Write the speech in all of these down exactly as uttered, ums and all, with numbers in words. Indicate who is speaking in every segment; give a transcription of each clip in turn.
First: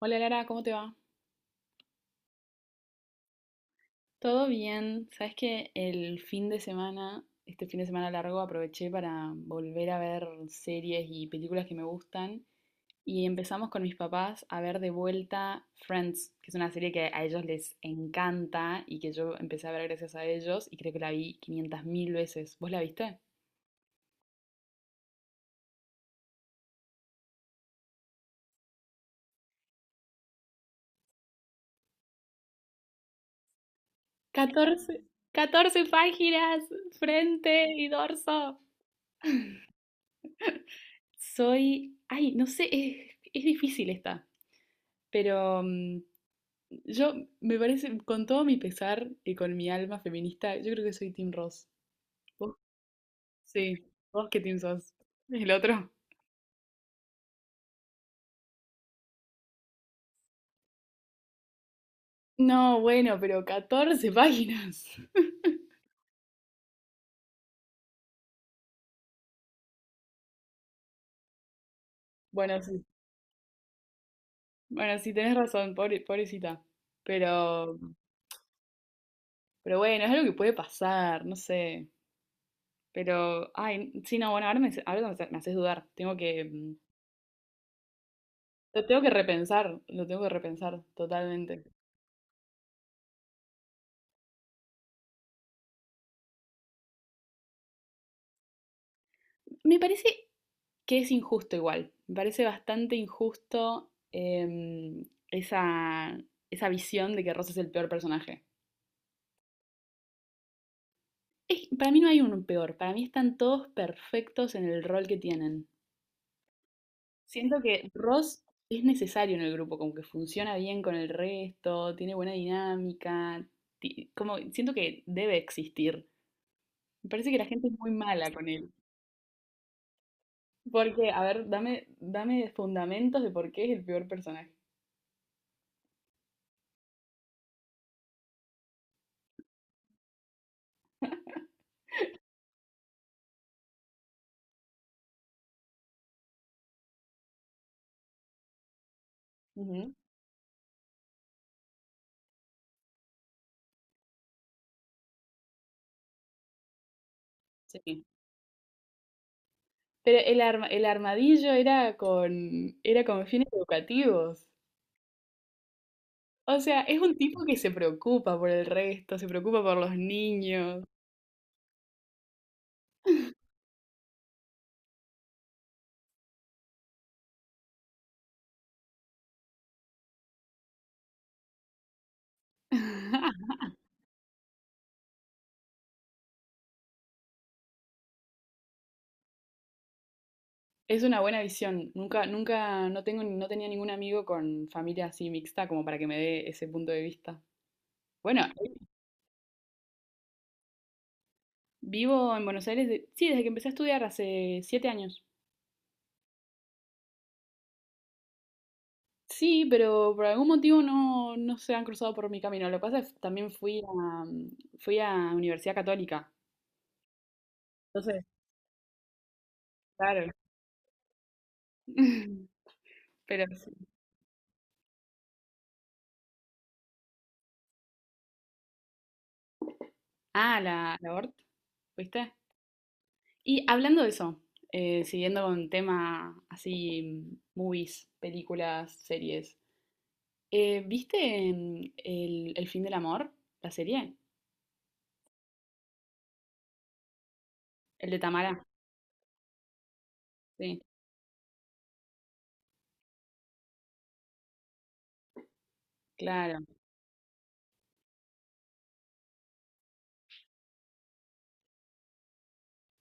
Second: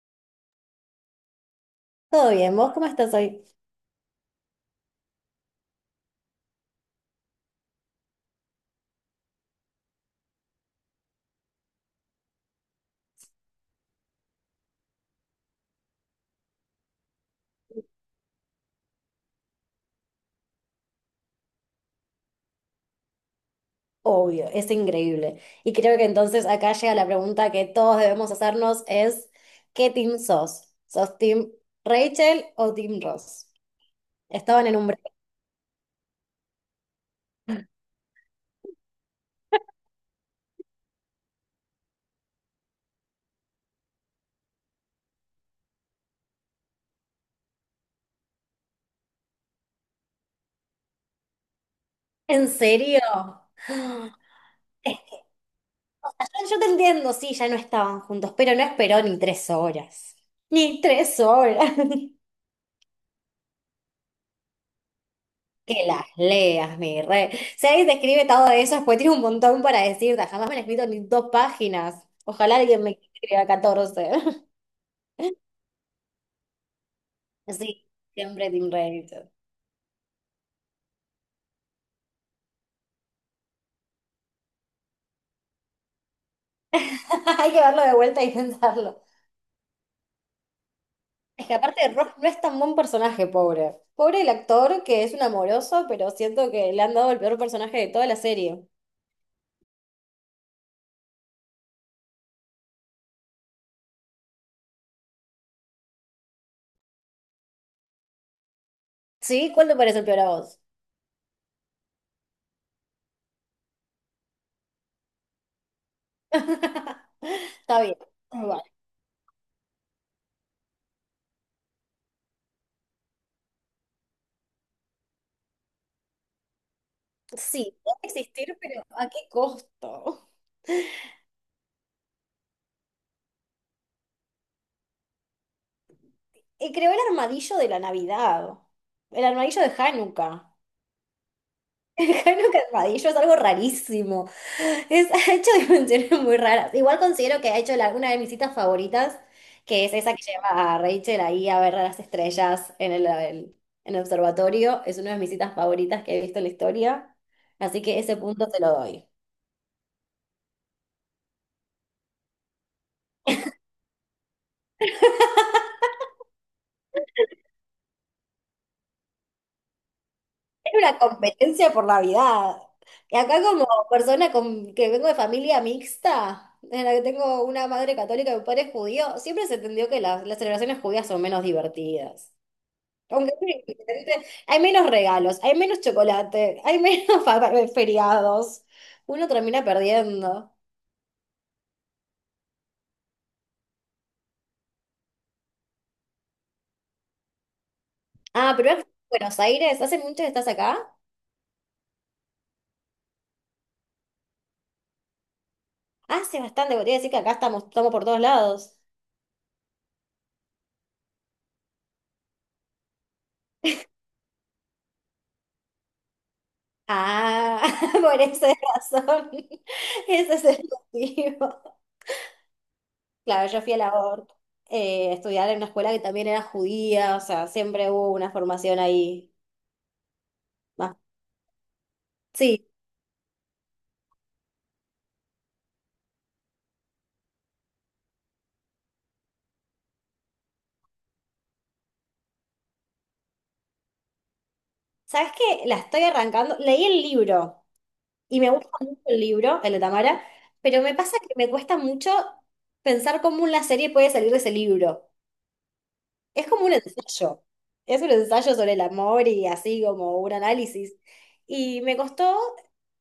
Speaker 1: Hola Lara, ¿cómo te va?
Speaker 2: Todo bien, ¿vos cómo estás hoy?
Speaker 1: Todo bien. Sabes que el fin de semana, este fin de semana largo, aproveché para volver a ver series y películas que me gustan. Y empezamos con mis papás a ver de vuelta Friends, que es una serie que a ellos les encanta y que yo empecé a ver gracias a ellos y creo que la vi quinientas mil veces. ¿Vos la viste?
Speaker 2: Obvio, es increíble. Y creo que entonces acá llega la pregunta que todos debemos hacernos es, ¿qué team sos? ¿Sos team Rachel o team Ross? Estaban en un break.
Speaker 1: Catorce, catorce páginas, frente y dorso. Soy, ay, no sé, es, es difícil esta, pero mm, Yo, me parece, con todo mi pesar y con mi alma feminista, yo creo que soy Team Ross.
Speaker 2: ¿En
Speaker 1: ¿Vos?
Speaker 2: serio?
Speaker 1: Sí, ¿vos qué team sos?
Speaker 2: Es-
Speaker 1: ¿El otro?
Speaker 2: o sea, Yo yo te entiendo, sí, ya no estaban juntos, pero no esperó ni tres horas. Ni tres horas.
Speaker 1: No, bueno, pero catorce páginas.
Speaker 2: Que las leas, mi rey. Si alguien te escribe todo eso, después tiene un montón para decirte. Jamás me han escrito ni dos páginas. Ojalá
Speaker 1: Bueno,
Speaker 2: alguien
Speaker 1: sí.
Speaker 2: me escriba catorce.
Speaker 1: Bueno, sí, tenés razón, pobre- pobrecita. Pero,
Speaker 2: Sí, siempre Team Reddington.
Speaker 1: pero bueno, es algo que puede pasar, no sé. Pero, ay, sí, no, bueno, ahora me, ahora me me haces dudar. Tengo que, mm,
Speaker 2: Hay que verlo de vuelta y
Speaker 1: lo
Speaker 2: pensarlo.
Speaker 1: tengo que repensar, lo tengo que repensar
Speaker 2: Es que
Speaker 1: totalmente.
Speaker 2: aparte Ross no es tan buen personaje, pobre. Pobre el actor, que es un amoroso, pero siento que le han dado el peor personaje de toda la serie.
Speaker 1: Me parece que es injusto igual. Me parece bastante injusto em, esa, esa visión de que Ross es el peor personaje.
Speaker 2: ¿Sí? ¿Cuál te parece el peor a vos?
Speaker 1: Es- para mí no hay un peor, para mí están todos perfectos en el rol que tienen. Siento
Speaker 2: Está
Speaker 1: que
Speaker 2: bien.
Speaker 1: Ross
Speaker 2: Bueno,
Speaker 1: es necesario en el grupo, como que funciona bien con el resto, tiene buena dinámica, ti- como siento que debe existir. Me parece que la gente es
Speaker 2: sí,
Speaker 1: muy
Speaker 2: puede
Speaker 1: mala con
Speaker 2: existir,
Speaker 1: él.
Speaker 2: pero ¿a qué costo?
Speaker 1: Porque, a ver, dame, dame fundamentos de por qué es el peor personaje.
Speaker 2: Y creó el armadillo de la Navidad. El armadillo de Hanukkah. Jano Carpadillo es algo rarísimo. Es, ha hecho dimensiones muy raras. Igual considero que ha hecho la- una de mis citas favoritas, que
Speaker 1: Ujú.
Speaker 2: es esa que lleva a Rachel ahí a ver a las estrellas en el, el- en el observatorio. Es una de mis citas favoritas que he visto en la historia. Así que
Speaker 1: Sí.
Speaker 2: ese punto te lo doy.
Speaker 1: Pero el arma- el armadillo era con, era con, fines educativos. O sea, es un tipo que se preocupa por el resto, se preocupa por los
Speaker 2: Era
Speaker 1: niños.
Speaker 2: una competencia por Navidad. Y acá como persona con- que vengo de familia mixta, en la que tengo una madre católica y un padre judío, siempre se entendió que las las celebraciones judías son menos divertidas. Aunque sí, ¿viste?, hay menos regalos, hay menos chocolate, hay menos fa- feriados. Uno termina perdiendo.
Speaker 1: Es una buena visión. Nunca, nunca, no tengo, no tenía ningún amigo con familia así mixta como para que me dé ese punto de vista. Bueno,
Speaker 2: Ah, pero es Buenos Aires, ¿hace mucho que estás acá?
Speaker 1: vivo en Buenos Aires, de- sí, desde que empecé a estudiar hace siete años.
Speaker 2: Hace bastante, podría decir que acá estamos, estamos por todos lados.
Speaker 1: Sí, pero por algún motivo no, no se han cruzado por mi camino. Lo que pasa es que también fui a, fui a Universidad Católica.
Speaker 2: Ah, por
Speaker 1: Entonces,
Speaker 2: esa razón.
Speaker 1: claro.
Speaker 2: Ese es el motivo.
Speaker 1: Pero
Speaker 2: Claro, yo
Speaker 1: sí.
Speaker 2: fui a la O R T, eh, a estudiar en una escuela que también era judía, o sea, siempre hubo una formación ahí.
Speaker 1: Ah,
Speaker 2: Más.
Speaker 1: la, la Hort, ¿viste?
Speaker 2: Sí,
Speaker 1: Y hablando de eso, eh, siguiendo con tema así, movies, películas, series, eh, ¿viste mm, el, el fin del amor? La serie,
Speaker 2: ¿sabes qué? La estoy arrancando. Leí el libro.
Speaker 1: el de
Speaker 2: Y me
Speaker 1: Tamara,
Speaker 2: gusta mucho el libro, el de Tamara,
Speaker 1: sí,
Speaker 2: pero me pasa que me cuesta mucho pensar cómo una serie puede salir de ese libro. Es
Speaker 1: claro.
Speaker 2: como un ensayo. Es un ensayo sobre el amor y así como un análisis. Y me costó,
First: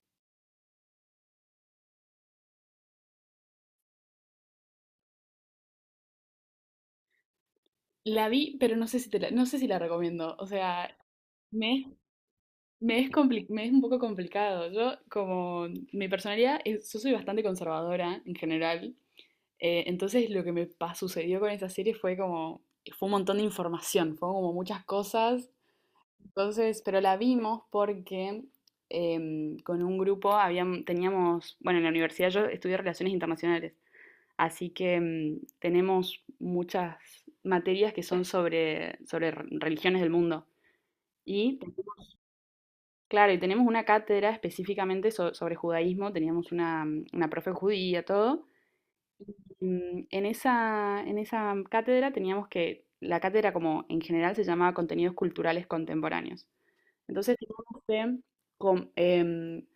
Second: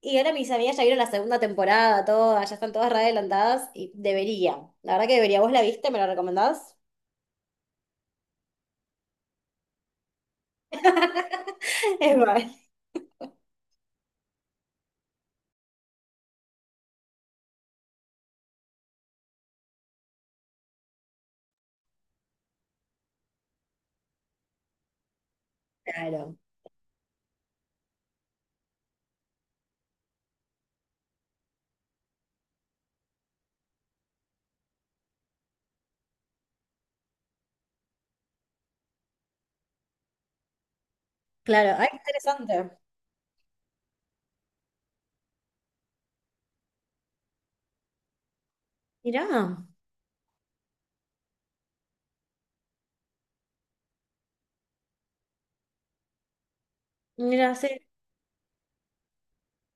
Speaker 2: y ahora mis amigas ya vieron la segunda temporada, todas, ya están todas re adelantadas y deberían. La verdad que debería. ¿Vos la viste? ¿Me la recomendás?
Speaker 1: La vi, pero no sé si te la, no sé si la recomiendo. O sea, me es,
Speaker 2: Es verdad.
Speaker 1: me es, compli- me es un poco complicado. Yo, como mi personalidad, es- yo soy bastante conservadora en general. Eh, entonces lo que me pa- sucedió con esa serie fue como, fue un montón de información, fue como muchas cosas.
Speaker 2: Claro,
Speaker 1: Entonces, pero la vimos porque em, con un grupo habíam- teníamos, bueno, en la universidad yo estudié relaciones internacionales, así que em, tenemos muchas materias que son sobre, sobre re- religiones del mundo. Y, te-
Speaker 2: claro. Ay, qué interesante.
Speaker 1: claro, y tenemos una cátedra específicamente so- sobre judaísmo, teníamos una, mm, una profe judía, todo.
Speaker 2: Mirá,
Speaker 1: Mm, En esa, en esa cátedra teníamos que, la cátedra como en general se llamaba Contenidos Culturales Contemporáneos. Entonces
Speaker 2: mirá, sí.
Speaker 1: teníamos que com- em,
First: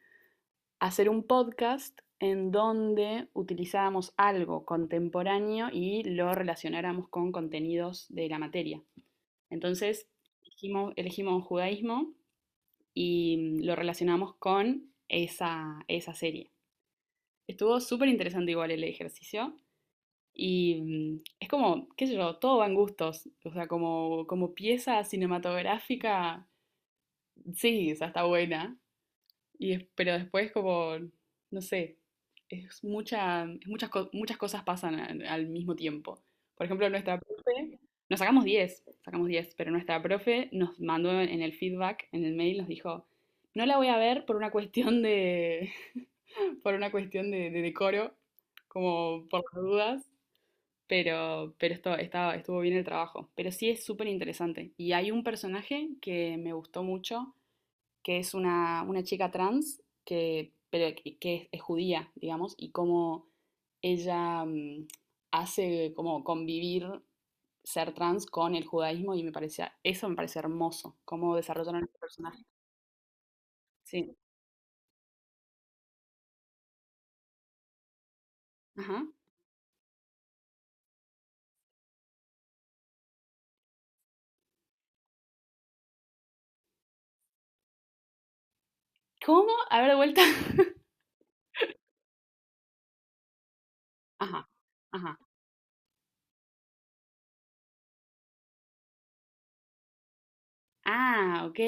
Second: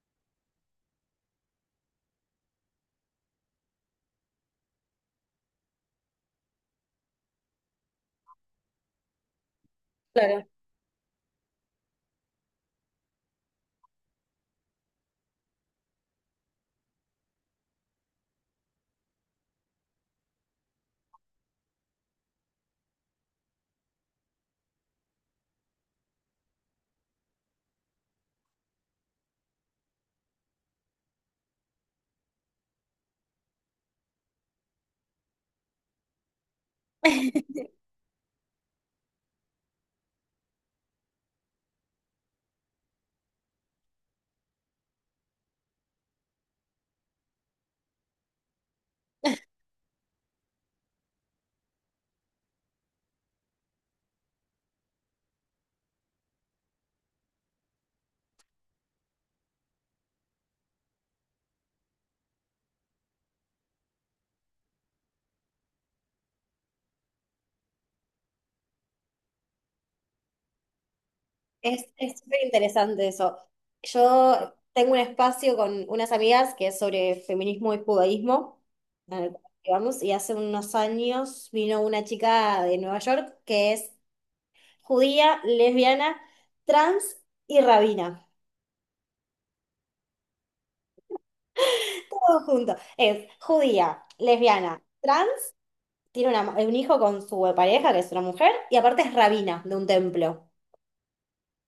Speaker 1: hacer un podcast en donde utilizábamos algo contemporáneo y lo relacionáramos con contenidos de la materia. Entonces
Speaker 2: Claro.
Speaker 1: elegimos, elegimos judaísmo y mm, lo relacionamos con esa, esa serie. Estuvo súper interesante igual el ejercicio. Y mm, es como, qué sé yo, todo va en gustos. O sea, como, como pieza cinematográfica, sí, o sea, está buena. Y es- pero después como, no sé, es mucha, es muchas, co- muchas cosas pasan al, al mismo tiempo. Por ejemplo, nuestra profe, nos sacamos diez sacamos diez pero nuestra profe nos mandó en el feedback, en el mail, nos dijo, no la voy a ver por una cuestión de, por una cuestión de, de decoro, como por las dudas. Pero, pero esto, estaba, estuvo bien el trabajo. Pero sí es súper interesante. Y hay un personaje que me gustó mucho, que es una, una chica trans, que, pero, que que es, es judía, digamos, y cómo ella mm, hace como convivir ser trans con el judaísmo y me parecía, eso me parece hermoso, cómo desarrollaron
Speaker 2: Es,
Speaker 1: este
Speaker 2: es súper
Speaker 1: personaje.
Speaker 2: interesante eso.
Speaker 1: Sí.
Speaker 2: Yo tengo un espacio con unas amigas que es sobre feminismo y judaísmo,
Speaker 1: Ajá.
Speaker 2: en el cual vamos, y hace unos años vino una chica de Nueva York que es judía, lesbiana, trans y rabina.
Speaker 1: ¿Cómo? A ver, de vuelta.
Speaker 2: Todo junto. Es judía,
Speaker 1: Ajá,
Speaker 2: lesbiana,
Speaker 1: ajá.
Speaker 2: trans, tiene una- un hijo con su pareja, que es una mujer, y aparte es rabina de un templo,
Speaker 1: Ah, ok.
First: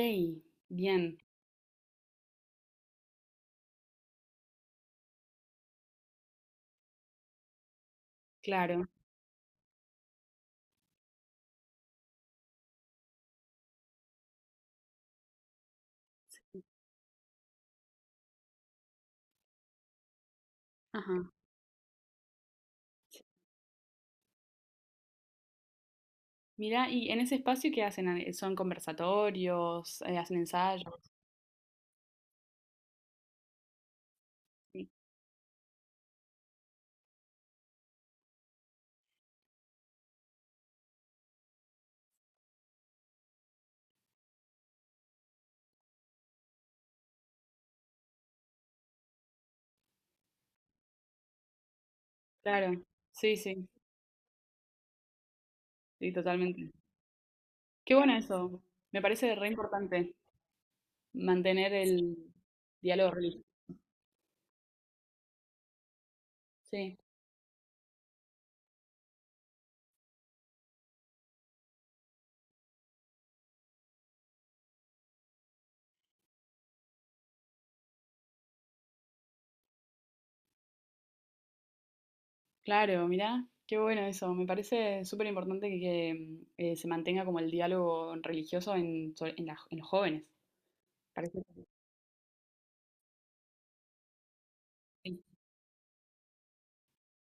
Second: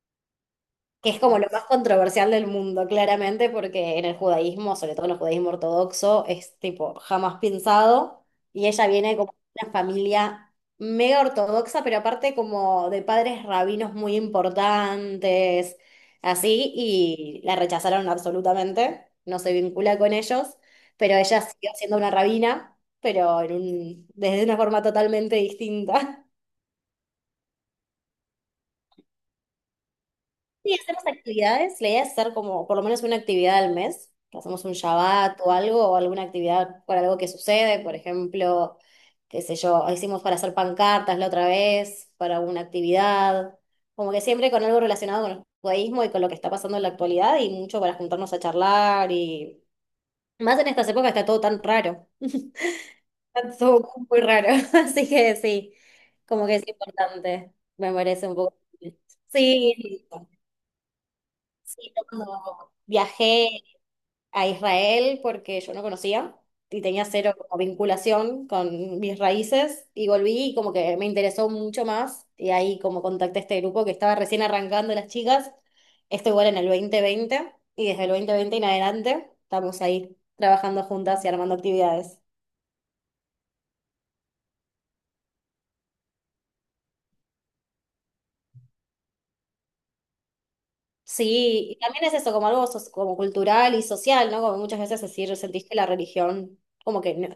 Speaker 2: que
Speaker 1: Bien,
Speaker 2: es como lo más controversial del mundo, claramente, porque en el judaísmo, sobre todo en el judaísmo ortodoxo, es tipo jamás pensado, y ella
Speaker 1: claro.
Speaker 2: viene como de una familia mega ortodoxa, pero aparte como de padres rabinos muy importantes, así, y la rechazaron absolutamente, no se vincula con ellos, pero
Speaker 1: Ajá.
Speaker 2: ella siguió siendo una rabina, pero en un- desde una forma totalmente distinta.
Speaker 1: Mira, y en ese espacio, ¿qué hacen? Ah, ¿son conversatorios? eh, ¿Hacen
Speaker 2: Sí,
Speaker 1: ensayos?
Speaker 2: hacer las actividades. La idea es hacer como por lo menos una actividad al mes. Hacemos un
Speaker 1: Sí,
Speaker 2: Shabbat o algo, o alguna actividad por algo que sucede. Por ejemplo, qué sé yo, hicimos para hacer pancartas la otra vez, para una actividad. Como que siempre con algo relacionado con el judaísmo y con lo que está pasando en la actualidad y mucho para juntarnos a charlar y... Más en estas épocas está todo tan raro.
Speaker 1: claro, sí,
Speaker 2: Está
Speaker 1: sí,
Speaker 2: todo muy raro. Así que sí,
Speaker 1: sí,
Speaker 2: como que es
Speaker 1: totalmente.
Speaker 2: importante. Me
Speaker 1: Qué bueno
Speaker 2: parece un poco.
Speaker 1: eso. Me parece re
Speaker 2: Sí,
Speaker 1: importante mantener
Speaker 2: sí, yo
Speaker 1: el
Speaker 2: cuando
Speaker 1: diálogo religioso.
Speaker 2: viajé a Israel porque yo no conocía y
Speaker 1: Sí,
Speaker 2: tenía cero como vinculación con mis raíces y volví y como que me interesó mucho más y ahí como contacté a este grupo que estaba recién arrancando las chicas, esto igual en el dos mil veinte y desde el dos mil veinte en adelante estamos ahí trabajando juntas y armando actividades.
Speaker 1: claro, mira, qué bueno eso. Me parece súper importante que, que, mm, eh, se mantenga como el diálogo religioso en, so- en la- en los jóvenes. Parece que
Speaker 2: Sí, y también es eso, como algo so- como cultural y social, ¿no? Como muchas veces
Speaker 1: sí.
Speaker 2: decir, sentís que la religión, como que no-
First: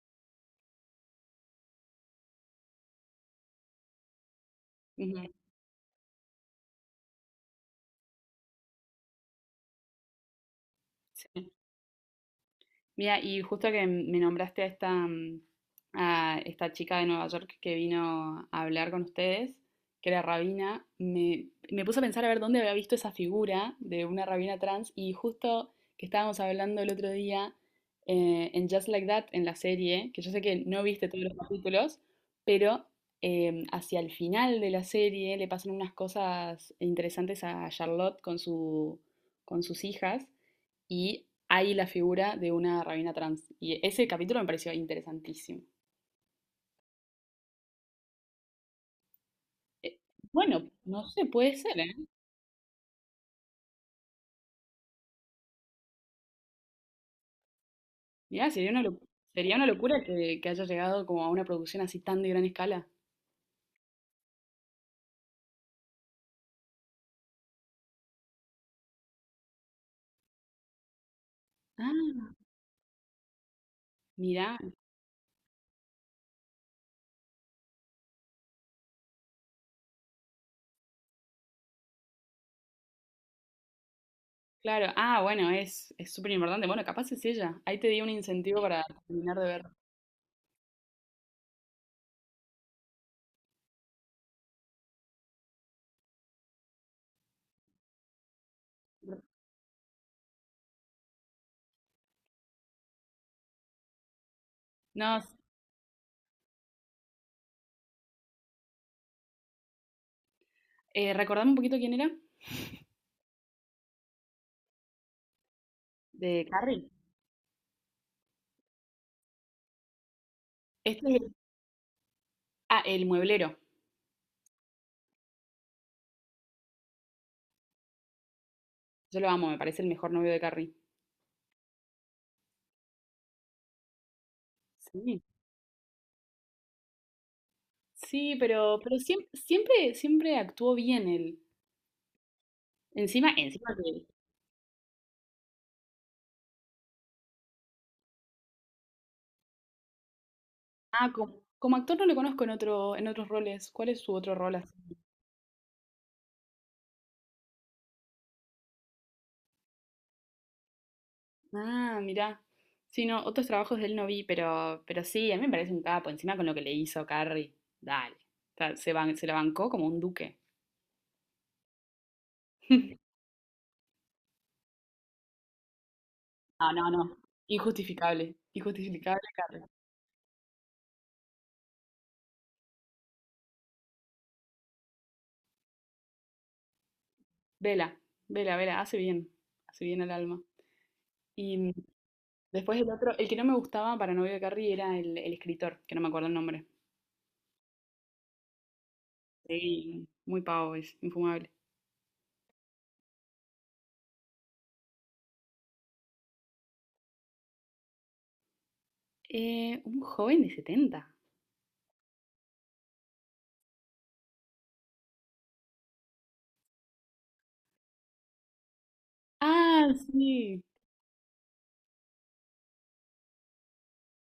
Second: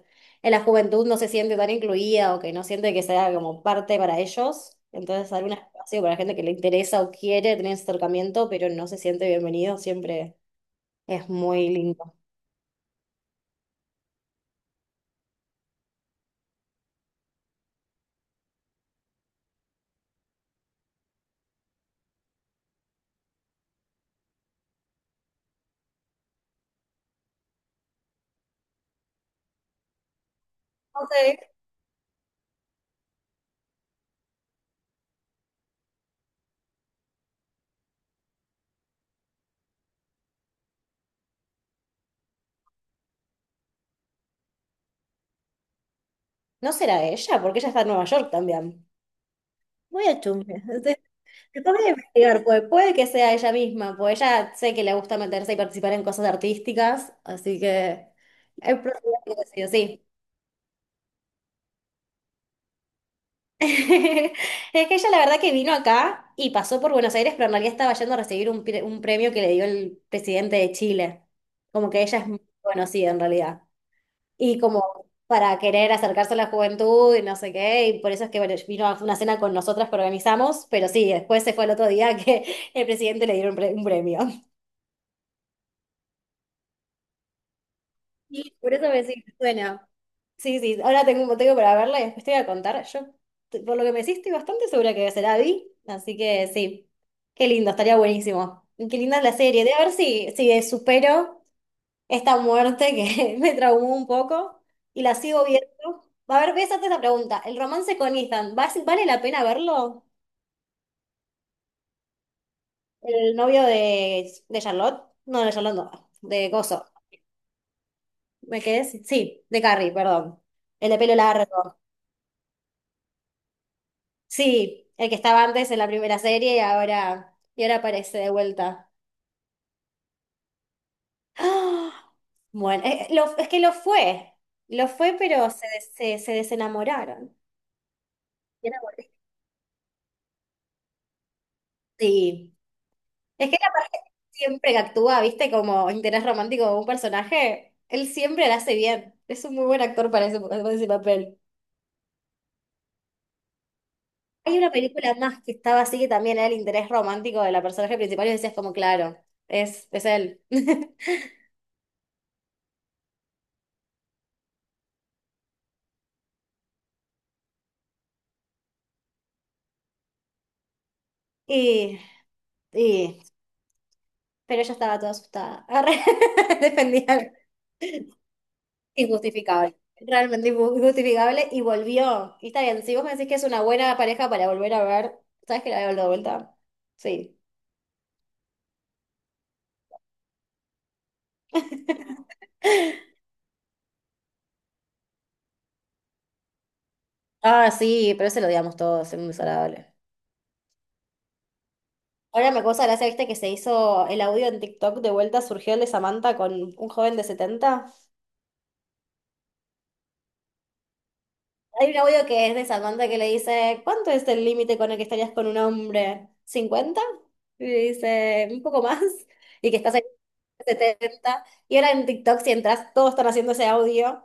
Speaker 2: en la juventud no se siente tan incluida o que no siente que sea como parte para ellos.
Speaker 1: Ujú,
Speaker 2: Entonces, algún espacio para la gente que le interesa o quiere tener ese acercamiento, pero no se siente bienvenido, siempre es
Speaker 1: sí.
Speaker 2: muy lindo.
Speaker 1: Mira, y justo que me nombraste a esta, mm, a esta chica de Nueva York que vino a hablar con ustedes, que era rabina, me, me puse a pensar a ver dónde había visto esa figura de una rabina trans y justo que estábamos hablando el otro día eh, en Just Like That, en la serie, que yo sé que no viste
Speaker 2: Ok.
Speaker 1: todos los capítulos, pero em, hacia el final de la serie le pasan unas cosas interesantes a Charlotte con su, con sus hijas y hay la figura de una rabina trans. Y ese capítulo me pareció interesantísimo.
Speaker 2: ¿No será ella? Porque ella está en Nueva York también.
Speaker 1: Eh,
Speaker 2: Voy a chusmear.
Speaker 1: Bueno, no sé, puede
Speaker 2: Que tengo
Speaker 1: ser,
Speaker 2: que
Speaker 1: ¿eh?
Speaker 2: investigar, pues puede que sea ella misma, pues ella sé que le gusta meterse y participar en cosas artísticas, así que
Speaker 1: Mirá, sería
Speaker 2: es
Speaker 1: una,
Speaker 2: probable
Speaker 1: lo-
Speaker 2: que
Speaker 1: sería
Speaker 2: sí,
Speaker 1: una
Speaker 2: o
Speaker 1: locura
Speaker 2: sí.
Speaker 1: que, que haya llegado como a una producción así tan de gran escala.
Speaker 2: Es que ella la verdad que vino acá y pasó por Buenos Aires, pero en realidad estaba yendo a recibir un, pre- un premio que le dio el presidente de Chile. Como que ella
Speaker 1: Ah,
Speaker 2: es muy conocida en realidad.
Speaker 1: mirá,
Speaker 2: Y como para querer acercarse a la juventud y no sé qué, y por eso es que bueno, vino a una cena con nosotras que organizamos, pero sí, después se fue el otro día que el presidente le dieron un pre- un premio.
Speaker 1: claro. Ah, bueno, es es súper importante. Bueno, capaz es ella. Ahí te di un
Speaker 2: Sí,
Speaker 1: incentivo
Speaker 2: por eso
Speaker 1: para
Speaker 2: me decís,
Speaker 1: terminar de ver.
Speaker 2: suena. Sí, sí, ahora tengo un motivo para verla y después te voy a contar. Yo, t- por lo que me decís, estoy bastante segura que será vi, así que sí. Qué lindo, estaría buenísimo. Y qué linda es la serie. De a ver si, si supero esta muerte que me traumó un poco y la
Speaker 1: No,
Speaker 2: sigo viendo. A ver, voy a hacerte la pregunta. ¿El romance con Ethan, ¿vas- vale la pena verlo?
Speaker 1: eh, recordame un poquito quién era.
Speaker 2: El novio de, de Charlotte. No, de Charlotte no,
Speaker 1: De
Speaker 2: de Gozo.
Speaker 1: Carrie.
Speaker 2: ¿Me quedé? sin- Sí, de Carrie, perdón. El de
Speaker 1: Este
Speaker 2: pelo
Speaker 1: es el,
Speaker 2: largo.
Speaker 1: ah, el mueblero.
Speaker 2: Sí, el que estaba antes en la primera serie y ahora, y ahora aparece de vuelta.
Speaker 1: Yo lo amo, me parece el mejor novio de Carrie.
Speaker 2: ¡Ah! Bueno, eh, eh, lo- es que lo fue, lo fue,
Speaker 1: Sí.
Speaker 2: pero se, des- se, se desenamoraron.
Speaker 1: Sí,
Speaker 2: Y era
Speaker 1: pero, pero
Speaker 2: bueno.
Speaker 1: siempre, siempre, siempre actuó bien él.
Speaker 2: Sí,
Speaker 1: Encima,
Speaker 2: es que la
Speaker 1: encima
Speaker 2: pareja
Speaker 1: que-
Speaker 2: siempre que actúa, viste, como interés romántico de un personaje, él siempre la hace bien. Es un muy buen actor para ese, para ese
Speaker 1: Ah, como,
Speaker 2: papel.
Speaker 1: como actor no lo conozco en otro, en otros roles. ¿Cuál es su otro rol
Speaker 2: Hay una
Speaker 1: así?
Speaker 2: película más que estaba así que también era el interés romántico de la personaje principal y decías como, claro, es, es él.
Speaker 1: Ah, mirá. Sí, no, otros trabajos de él no vi, pero, pero sí, a mí me parece un capo. Encima con lo que le hizo Carrie. Dale. O sea, se, ban- se la bancó como un duque.
Speaker 2: Y, y pero ella estaba toda asustada. Agarré,
Speaker 1: No, no,
Speaker 2: defendí
Speaker 1: no. Injustificable. Injustificable, Carrie.
Speaker 2: injustificable, realmente injustificable, y volvió. Y está bien, si vos me decís que es una buena pareja para volver a ver, ¿sabes que la veo de vuelta? Sí.
Speaker 1: Vela, vela, vela. Hace bien. Hace bien al alma, y después el otro, el que no me gustaba para novio de Carrie era el, el escritor, que no me acuerdo el nombre.
Speaker 2: Ah, sí, pero ese lo odiamos todos, es muy desagradable.
Speaker 1: Sí, muy pavo, es infumable.
Speaker 2: Ahora me causa gracia, viste, que se hizo el audio en TikTok de vuelta, surgió el de Samantha con un joven de setenta.
Speaker 1: Eh, un joven de setenta.
Speaker 2: Hay un audio que es de Samantha que le dice, ¿cuánto es el límite con el que estarías con un hombre? Cincuenta. Y le dice, un poco más. Y que
Speaker 1: Ah,
Speaker 2: estás en
Speaker 1: sí.
Speaker 2: setenta. Y ahora en TikTok, si entras, todos están haciendo ese audio.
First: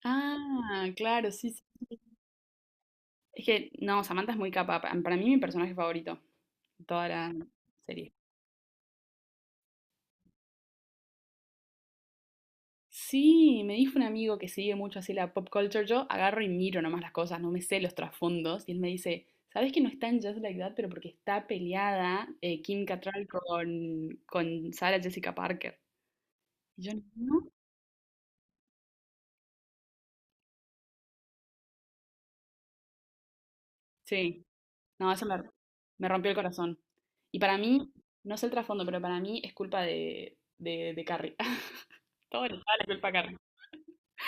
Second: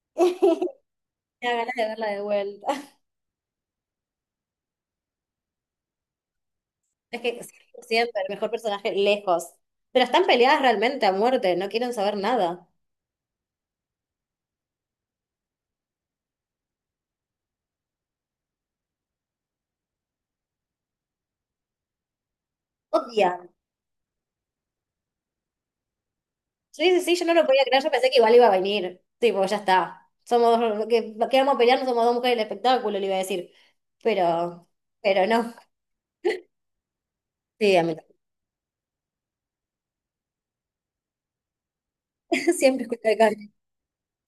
Speaker 2: Me
Speaker 1: Ah, claro, sí,
Speaker 2: da
Speaker 1: sí.
Speaker 2: ganas de
Speaker 1: Sí.
Speaker 2: verla de vuelta.
Speaker 1: Es que, no, Samantha es muy capa. pa- Para mí mi personaje favorito de toda
Speaker 2: Es que
Speaker 1: la
Speaker 2: cien por ciento,
Speaker 1: serie.
Speaker 2: el mejor personaje lejos. Pero están peleadas realmente a muerte, no quieren saber nada.
Speaker 1: Sí, me dijo un amigo que sigue mucho así la pop culture. Yo agarro y miro nomás las cosas, no me sé los trasfondos. Y él me dice, ¿sabes que no está en Just Like That? Pero porque está peleada eh, Kim Cattrall
Speaker 2: Odia
Speaker 1: con, con Sarah Jessica Parker. Y yo,
Speaker 2: Sí, sí, sí, yo no lo
Speaker 1: ¿no?
Speaker 2: podía creer, yo pensé que igual iba a venir. Tipo, ya está. Somos dos, que, que vamos a pelear, no somos dos mujeres del espectáculo, le iba a decir.
Speaker 1: Sí,
Speaker 2: Pero,
Speaker 1: no, eso
Speaker 2: pero
Speaker 1: me,
Speaker 2: no.
Speaker 1: me rompió el corazón. Y para
Speaker 2: Sí, a
Speaker 1: mí,
Speaker 2: mí también.
Speaker 1: no sé el trasfondo, pero para mí es culpa de, de, de Carrie. Todo le
Speaker 2: Siempre
Speaker 1: toda
Speaker 2: escucho
Speaker 1: culpa a
Speaker 2: de
Speaker 1: Carrie.
Speaker 2: Carmen.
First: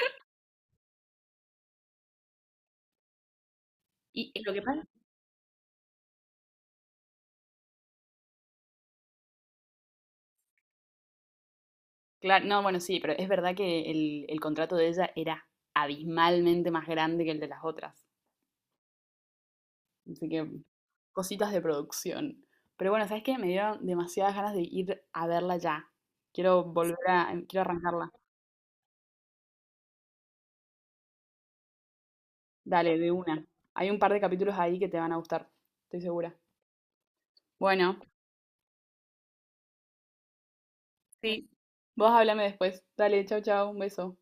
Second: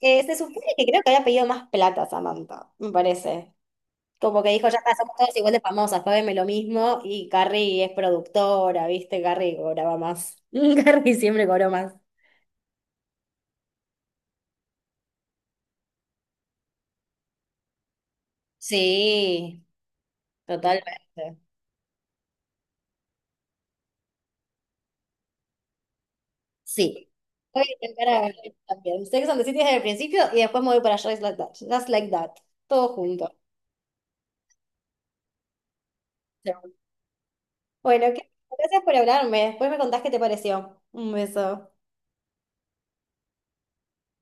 Speaker 2: Eh, se supone que creo que había pedido más plata Samantha, me parece.
Speaker 1: Y
Speaker 2: Como que
Speaker 1: lo que
Speaker 2: dijo, ya
Speaker 1: pasa,
Speaker 2: está, somos todas igual de famosas, págame lo mismo. Y Carrie es productora, ¿viste? Carrie cobraba más. Carrie siempre cobró más.
Speaker 1: claro, no, bueno, sí, pero es verdad que el, el contrato de ella era abismalmente más grande que el de las otras.
Speaker 2: Sí,
Speaker 1: Así que
Speaker 2: totalmente.
Speaker 1: cositas de producción. Pero bueno, ¿sabes qué? Me dieron demasiadas ganas de ir a verla ya. Quiero volver
Speaker 2: Sí.
Speaker 1: a, em, Quiero
Speaker 2: Voy a intentar
Speaker 1: arrancarla.
Speaker 2: a también. Sex and the City desde el principio y después me voy para Just Like That. Just Like That. Todo
Speaker 1: Dale, de
Speaker 2: junto.
Speaker 1: una. Hay un par de capítulos ahí que te van a gustar, estoy segura. Bueno,
Speaker 2: Bueno, que- gracias por hablarme. Después me contás qué te pareció. Un
Speaker 1: sí,
Speaker 2: beso.
Speaker 1: vos háblame después. Dale, chau, chau, un beso.